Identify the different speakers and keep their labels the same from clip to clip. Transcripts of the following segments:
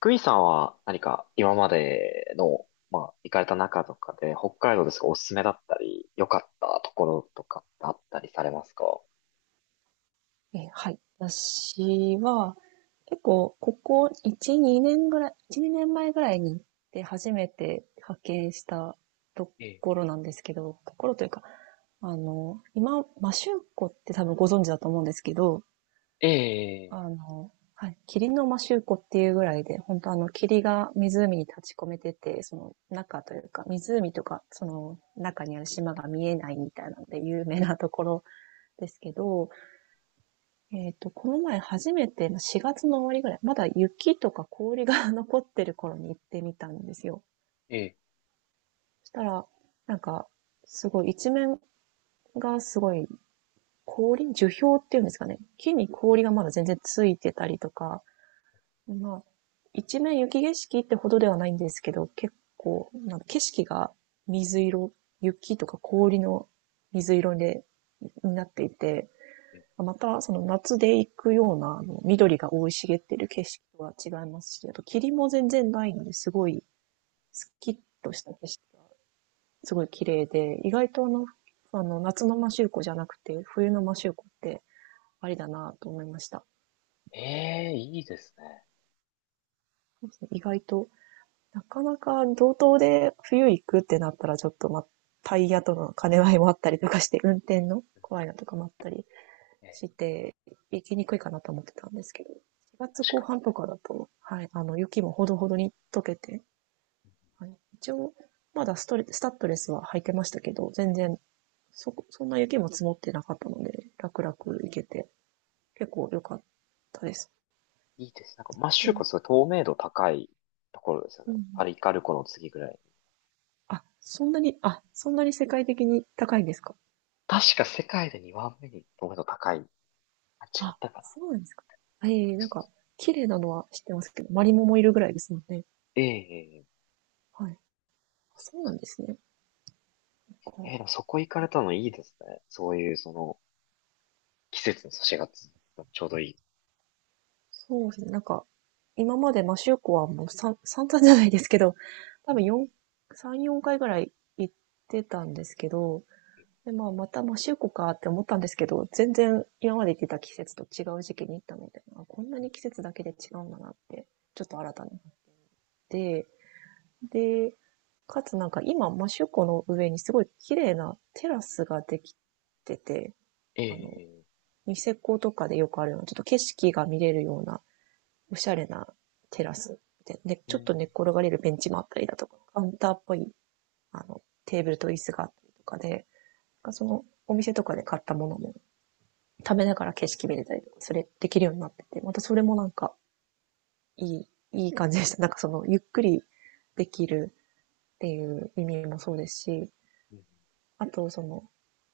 Speaker 1: クイさんは何か今までの、まあ、行かれた中とかで、北海道ですがおすすめだったり、良かったところとかってあったりされますか？
Speaker 2: はい。私は、結構、ここ1、2年ぐらい、1、2年前ぐらいに行って初めて派遣したと
Speaker 1: え
Speaker 2: ころなんですけど、ところというか、今、マシューコって多分ご存知だと思うんですけど、
Speaker 1: え、ええ、
Speaker 2: 霧のマシューコっていうぐらいで、本当、霧が湖に立ち込めてて、その中というか、湖とか、その中にある島が見えないみたいなので有名なところですけど、この前初めて、4月の終わりぐらい、まだ雪とか氷が 残ってる頃に行ってみたんですよ。
Speaker 1: ええ、
Speaker 2: そしたら、なんか、すごい一面が、すごい氷樹氷っていうんですかね。木に氷がまだ全然ついてたりとか、まあ、一面雪景色ってほどではないんですけど、結構、なんか景色が水色、雪とか氷の水色になっていて、また、その夏で行くような、緑が生い茂っている景色とは違いますし、あと霧も全然ないので、すごいスッキッとした景色、すごい綺麗で、意外と、夏の摩周湖じゃなくて、冬の摩周湖ってありだなと思いました。
Speaker 1: ええ、いいですね。
Speaker 2: 意外と、なかなか道東で冬行くってなったら、ちょっと、タイヤとの兼ね合いもあったりとかして、運転の怖いなとかもあったりして行きにくいかなと思ってたんですけど、4月後半とかだと、雪もほどほどに溶けて、はい、一応、まだストレスタッドレスは履いてましたけど、全然そんな雪も積もってなかったので、楽々行けて、結構良かったです。
Speaker 1: いいです。なんか、摩周
Speaker 2: で、
Speaker 1: 湖すごい透明度高いところですよね。
Speaker 2: うん。
Speaker 1: パリカル湖の次ぐらいに。
Speaker 2: あ、そんなに世界的に高いんですか？
Speaker 1: 確か世界で2番目に透明度高い。あ、違っ
Speaker 2: あ、
Speaker 1: たかな。
Speaker 2: そうなんですか。
Speaker 1: イメ
Speaker 2: え
Speaker 1: ー
Speaker 2: え、なん
Speaker 1: ジ、
Speaker 2: か綺麗なのは知ってますけど、マリモもいるぐらいですもんね。
Speaker 1: ええ、ええ、
Speaker 2: はい。あ、そうなんですね。なんか、
Speaker 1: ええ、でもそこ行かれたのいいですね。そういう、その、季節の差しがつ、ちょうどいい。
Speaker 2: そうですね。今までマシューコはもう散々じゃないですけど、多
Speaker 1: う
Speaker 2: 分
Speaker 1: ん、
Speaker 2: 4、3、4回ぐらい行ってたんですけど、で、まあ、またマシューコかって思ったんですけど、全然今まで行ってた季節と違う時期に行ったので、あ、こんなに季節だけで違うんだなってちょっと新たになって、で、かつなんか今、マシューコの上にすごい綺麗なテラスができてて、あの、
Speaker 1: ええ、
Speaker 2: ニセコとかでよくあるような、ちょっと景色が見れるようなおしゃれなテラスで、ね
Speaker 1: う
Speaker 2: ちょっと
Speaker 1: ん。
Speaker 2: 寝っ転がれるベンチもあったりだとか、カウンターっぽい、テーブルと椅子があったりとかで、その、お店とかで買ったものも食べながら景色見れたりとか、それできるようになってて、またそれもなんか、いい、いい感じでした。なんかその、ゆっくりできるっていう意味もそうですし、
Speaker 1: うん。
Speaker 2: あとその、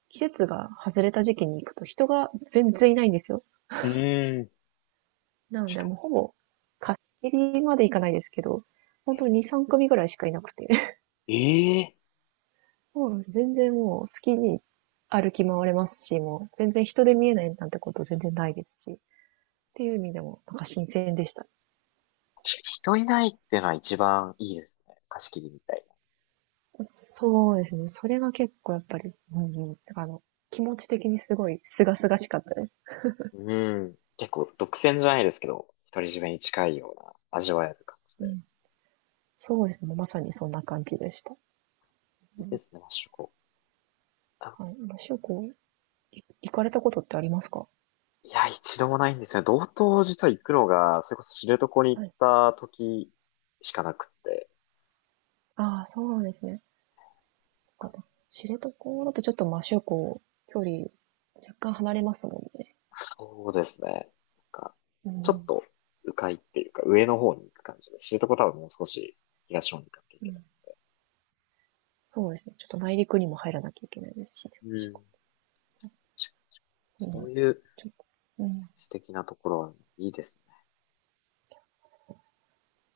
Speaker 2: 季節が外れた時期に行くと人が全然いないんですよ。
Speaker 1: うーん。
Speaker 2: なの
Speaker 1: 確
Speaker 2: で
Speaker 1: か
Speaker 2: もうほぼ貸し切りまでいかないですけど、本当に2、3組ぐらいしかいなくて、
Speaker 1: に。ええ、
Speaker 2: そう、全然もう好きに歩き回れますし、もう全然人で見えないなんてこと全然ないですし、っていう意味でもなんか新鮮でした。
Speaker 1: 確かに人いないっていうのは一番いいですね。貸し切りみたい
Speaker 2: そうですね。それが結構やっぱり、うんうん。だから、気持ち的にすごい清々しかったです。
Speaker 1: な。うん。結構独占じゃないですけど、独り占めに近いような味わえる感じ
Speaker 2: う
Speaker 1: で。
Speaker 2: ん。そうですね。まさにそんな感じでした。
Speaker 1: い
Speaker 2: う
Speaker 1: いで
Speaker 2: ん。
Speaker 1: すね、マッシュコ。あ、
Speaker 2: はい。しゅうこ、い行かれたことってありますか？
Speaker 1: いや、一度もないんですよね。道東実は行くのが、それこそ知床に行っ
Speaker 2: はい。
Speaker 1: た時しかなくって。
Speaker 2: ああ、そうですね。そっかな。知床だとちょっと、しゅうこ、距離若干離れますもんね。
Speaker 1: そうですね。なんか、
Speaker 2: う
Speaker 1: ちょっ
Speaker 2: ん。
Speaker 1: と、迂回っていうか、上の方に行く感じで、知床多分もう少し東の方に行かなきゃい
Speaker 2: う
Speaker 1: けない。
Speaker 2: ん、そうですね。ちょっと内陸にも入らなきゃいけないですしね。
Speaker 1: うん。
Speaker 2: うん。ちょ
Speaker 1: そ
Speaker 2: っ
Speaker 1: ういう
Speaker 2: と、うん。
Speaker 1: 素敵なところはいいですね。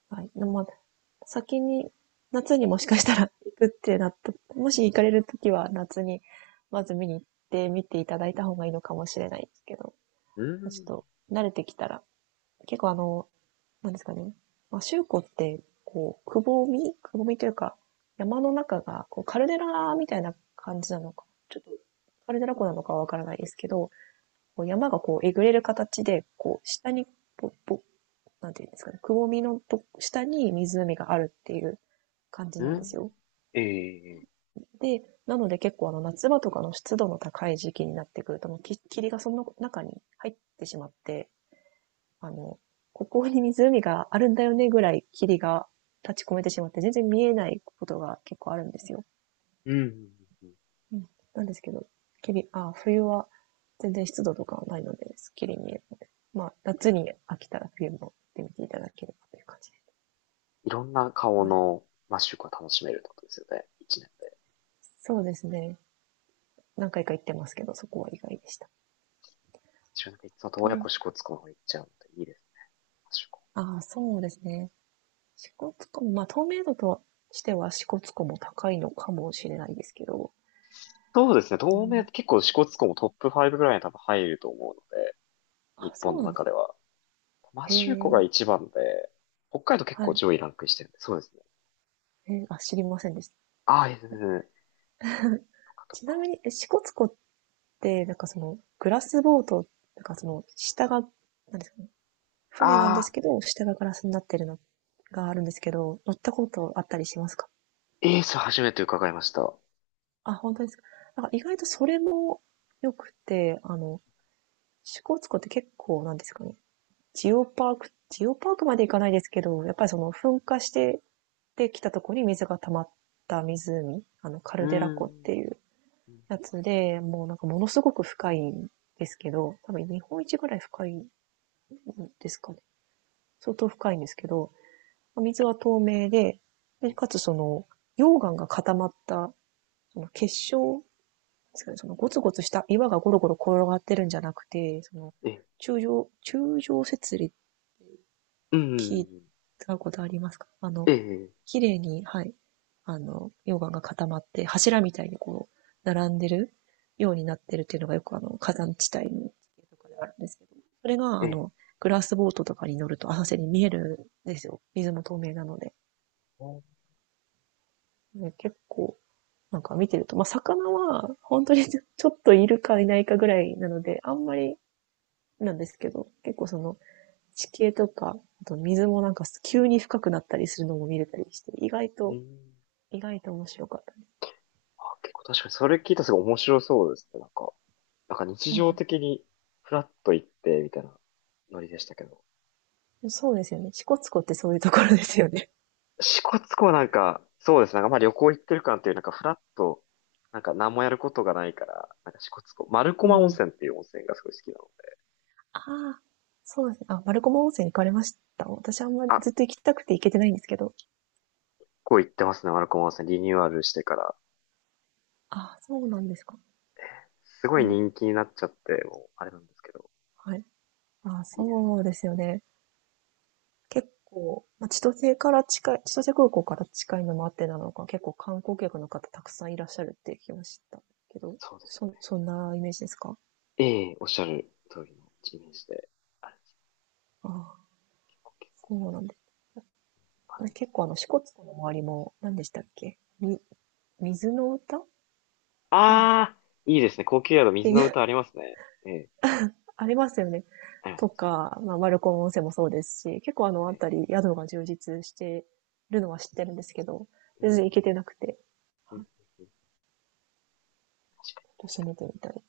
Speaker 2: はい。でもまあ、先に、夏にもしかしたら行くってなった、もし行かれるときは夏に、まず見に行って見ていただいた方がいいのかもしれないですけど、
Speaker 1: う
Speaker 2: ちょっ
Speaker 1: ん。
Speaker 2: と慣れてきたら、結構、なんですかね。まあ、周湖って、こう、くぼみというか、山の中が、こう、カルデラみたいな感じなのか、ちょっと、カルデラ湖なのかはわからないですけど、こう山がこうえぐれる形で、こう下に、ぼ、ぼ、なんていうんですかね、くぼみのと下に湖があるっていう感じなんで
Speaker 1: う
Speaker 2: すよ。
Speaker 1: ん。ええ、
Speaker 2: なので結構あの夏場とかの湿度の高い時期になってくると、もう霧がその中に入ってしまって、あの、ここに湖があるんだよねぐらい霧が立ち込めてしまって全然見えないことが結構あるんですよ。
Speaker 1: うん。
Speaker 2: うん、なんですけど、きり、あ、冬は全然湿度とかはないので、すっきり見えるので、まあ、夏に飽きたら冬も行ってみていただければという感じです。
Speaker 1: いろんな顔
Speaker 2: はい。
Speaker 1: のマッシュが楽しめるってことですよね。一年で。
Speaker 2: そうですね。何回か行ってますけど、そこは意外でした。
Speaker 1: 一年でいつも洞爺湖
Speaker 2: と、
Speaker 1: 支笏湖の方行っちゃうのでいいですね、マッシュ湖。
Speaker 2: ああ、そうですね。支笏湖も、まあ、透明度としては支笏湖も高いのかもしれないですけど、
Speaker 1: そうですね。
Speaker 2: う
Speaker 1: 東名、
Speaker 2: ん、
Speaker 1: 結構支笏湖もトップ5ぐらいに多分入ると思うので、日
Speaker 2: あ、そ
Speaker 1: 本の
Speaker 2: うなんで
Speaker 1: 中で
Speaker 2: す。
Speaker 1: は。マ
Speaker 2: へ
Speaker 1: シューコが
Speaker 2: え、
Speaker 1: 一番で、北海道結
Speaker 2: は
Speaker 1: 構
Speaker 2: い。
Speaker 1: 上位ランクしてるんで、そうですね。
Speaker 2: あ、知りませんでし
Speaker 1: ああ、いいですね。
Speaker 2: た。
Speaker 1: とかと
Speaker 2: ちな
Speaker 1: か。
Speaker 2: みに、え支笏湖っで、なんかその、グラスボート、なんかその、下が、なんですかね、船なんで
Speaker 1: あ
Speaker 2: す
Speaker 1: あ、
Speaker 2: けど、下がガラスになってるのがあるんですけど、乗ったことあったりしますか？
Speaker 1: エース初めて伺いました。う
Speaker 2: あ、本当ですか。なんか意外とそれも良くて、支笏湖って結構なんですかね、ジオパークまで行かないですけど、やっぱりその噴火してできたところに水が溜まった湖、あの、カ
Speaker 1: ー
Speaker 2: ルデラ湖って
Speaker 1: ん。
Speaker 2: いう
Speaker 1: うん、
Speaker 2: やつで、もうなんかものすごく深いんですけど、多分日本一ぐらい深いんですかね、相当深いんですけど、水は透明で、で、
Speaker 1: え
Speaker 2: かつその、溶岩が固まった、その結晶ですかね、そのゴツゴツした岩がゴロゴロ転がってるんじゃなくて、その、
Speaker 1: え、
Speaker 2: 中上節理
Speaker 1: う
Speaker 2: 聞い
Speaker 1: ん。
Speaker 2: たことありますか？あの、
Speaker 1: ええ、
Speaker 2: 綺麗に、はい、あの、溶岩が固まって、柱みたいにこう、並んでるようになってるっていうのがよくあの、火山地帯の地形とかであるんですけど、それが
Speaker 1: え
Speaker 2: あ
Speaker 1: え。
Speaker 2: の、グラスボートとかに乗ると浅瀬に見えるんですよ。水も透明なので。ね結構、なんか見てると、まあ、魚は、本当に ちょちょっといるかいないかぐらいなので、あんまりなんですけど、結構その、地形とか、あと水もなんか急に深くなったりするのも見れたりして、意外
Speaker 1: う
Speaker 2: と、
Speaker 1: ん。
Speaker 2: 意外と面白かった。
Speaker 1: あ、結構確かにそれ聞いたらすごい面白そうですね。なんか、なんか日
Speaker 2: なん
Speaker 1: 常
Speaker 2: か、
Speaker 1: 的にフラッと行って、みたいなノリでしたけど。
Speaker 2: そうですよね。支笏湖ってそういうところですよね。
Speaker 1: 支笏湖はなんか、そうですね。なんかまあ旅行行ってる感っていう、なんかフラッと、なんか何もやることがないから、なんか支笏湖、丸
Speaker 2: う
Speaker 1: 駒温
Speaker 2: ん。
Speaker 1: 泉っていう温泉がすごい好きなので。
Speaker 2: ああ、そうですね。あ、マルコマ温泉行かれました？私あんまり
Speaker 1: あ、
Speaker 2: ずっと行きたくて行けてないんですけど。
Speaker 1: こう行ってますね、丸駒温泉。リニューアルしてから。
Speaker 2: あ、そうなんですか。
Speaker 1: すごい
Speaker 2: で、
Speaker 1: 人気になっちゃって、もう、あれなんですけど。
Speaker 2: はい。あ、
Speaker 1: いいです。
Speaker 2: そうですよね。結構、千歳空港から近いのもあってなのか、結構観光客の方たくさんいらっしゃるって聞きましたけど、
Speaker 1: そうです。
Speaker 2: そんなイメージですか？
Speaker 1: ええ、おっしゃる通りのイメージで。あれです、
Speaker 2: ああ、
Speaker 1: 高級、
Speaker 2: そうなんで
Speaker 1: あで
Speaker 2: す。
Speaker 1: も、
Speaker 2: 結構あの、支笏湖の周りも、何でしたっけ、水の歌なんです
Speaker 1: あー、いいですね。高級宿、
Speaker 2: って
Speaker 1: 水
Speaker 2: い
Speaker 1: の
Speaker 2: う
Speaker 1: 歌ありますね。ええ、
Speaker 2: ありますよね。
Speaker 1: ありますあ
Speaker 2: と
Speaker 1: ります。
Speaker 2: か、まあ、丸子温泉もそうですし、結構あの
Speaker 1: ええ、
Speaker 2: 辺り、宿が充実してるのは知ってるんですけど、
Speaker 1: う
Speaker 2: 全
Speaker 1: ん、
Speaker 2: 然行けてなくて、
Speaker 1: うん、うん、うん、確か
Speaker 2: ちょっ
Speaker 1: に、
Speaker 2: と
Speaker 1: 確
Speaker 2: 攻
Speaker 1: か
Speaker 2: めて
Speaker 1: に。
Speaker 2: みたい。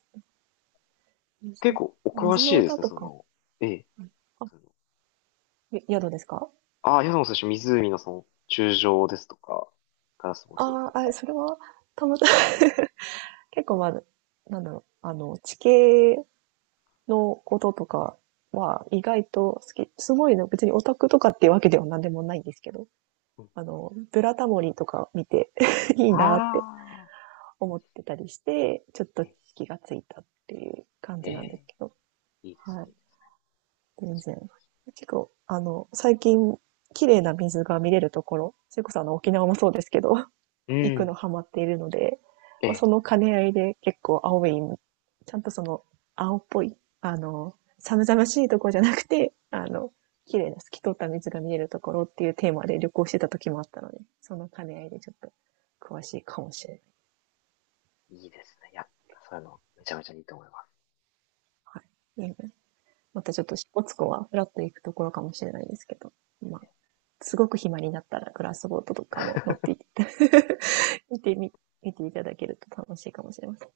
Speaker 2: 水
Speaker 1: 結
Speaker 2: の、
Speaker 1: 構、お詳
Speaker 2: 水
Speaker 1: し
Speaker 2: の
Speaker 1: いで
Speaker 2: 歌
Speaker 1: すね、
Speaker 2: と
Speaker 1: そ
Speaker 2: か、
Speaker 1: の、ええ、
Speaker 2: あ、
Speaker 1: その、
Speaker 2: ゆ宿ですか？
Speaker 1: ああ、宿の最初、湖のその、柱状ですとか、ガラスボトです
Speaker 2: あ
Speaker 1: と
Speaker 2: あ、あ、
Speaker 1: か。
Speaker 2: それは、たまたま 結構まあ、なんだろう、あの、地形のこととかは意外と好き。すごいね、別にオタクとかっていうわけでは何でもないんですけど、
Speaker 1: うん、
Speaker 2: あの、ブラタモリとか見て いいなって
Speaker 1: ああ、いい
Speaker 2: 思
Speaker 1: で
Speaker 2: って
Speaker 1: す
Speaker 2: たりして、ちょっと
Speaker 1: ね。
Speaker 2: 気がついたっていう感
Speaker 1: え
Speaker 2: じなんです
Speaker 1: え、
Speaker 2: けど、
Speaker 1: いいです
Speaker 2: はい。
Speaker 1: ね、いいですね。
Speaker 2: 全然。結構、あの、最近、綺麗な水が見れるところ、それこそあの、沖縄もそうですけど、
Speaker 1: う
Speaker 2: 行くの
Speaker 1: ん、
Speaker 2: ハマっているので、
Speaker 1: え
Speaker 2: まあ、そ
Speaker 1: え、
Speaker 2: の兼ね合いで結構青い、ちゃんとその、青っぽい、あの、寒々しいところじゃなくて、あの、綺麗な透き通った水が見えるところっていうテーマで旅行してた時もあったので、その兼ね合いでちょっと詳しいかもしれない。
Speaker 1: いいですね。いや、そういうの、めちゃめちゃいいと思います。
Speaker 2: はい。またちょっと、支笏湖はフラッと行くところかもしれないですけど、まあ、すごく暇になったらグラスボートとかも乗っていって、見てみ、見ていただけると楽しいかもしれません。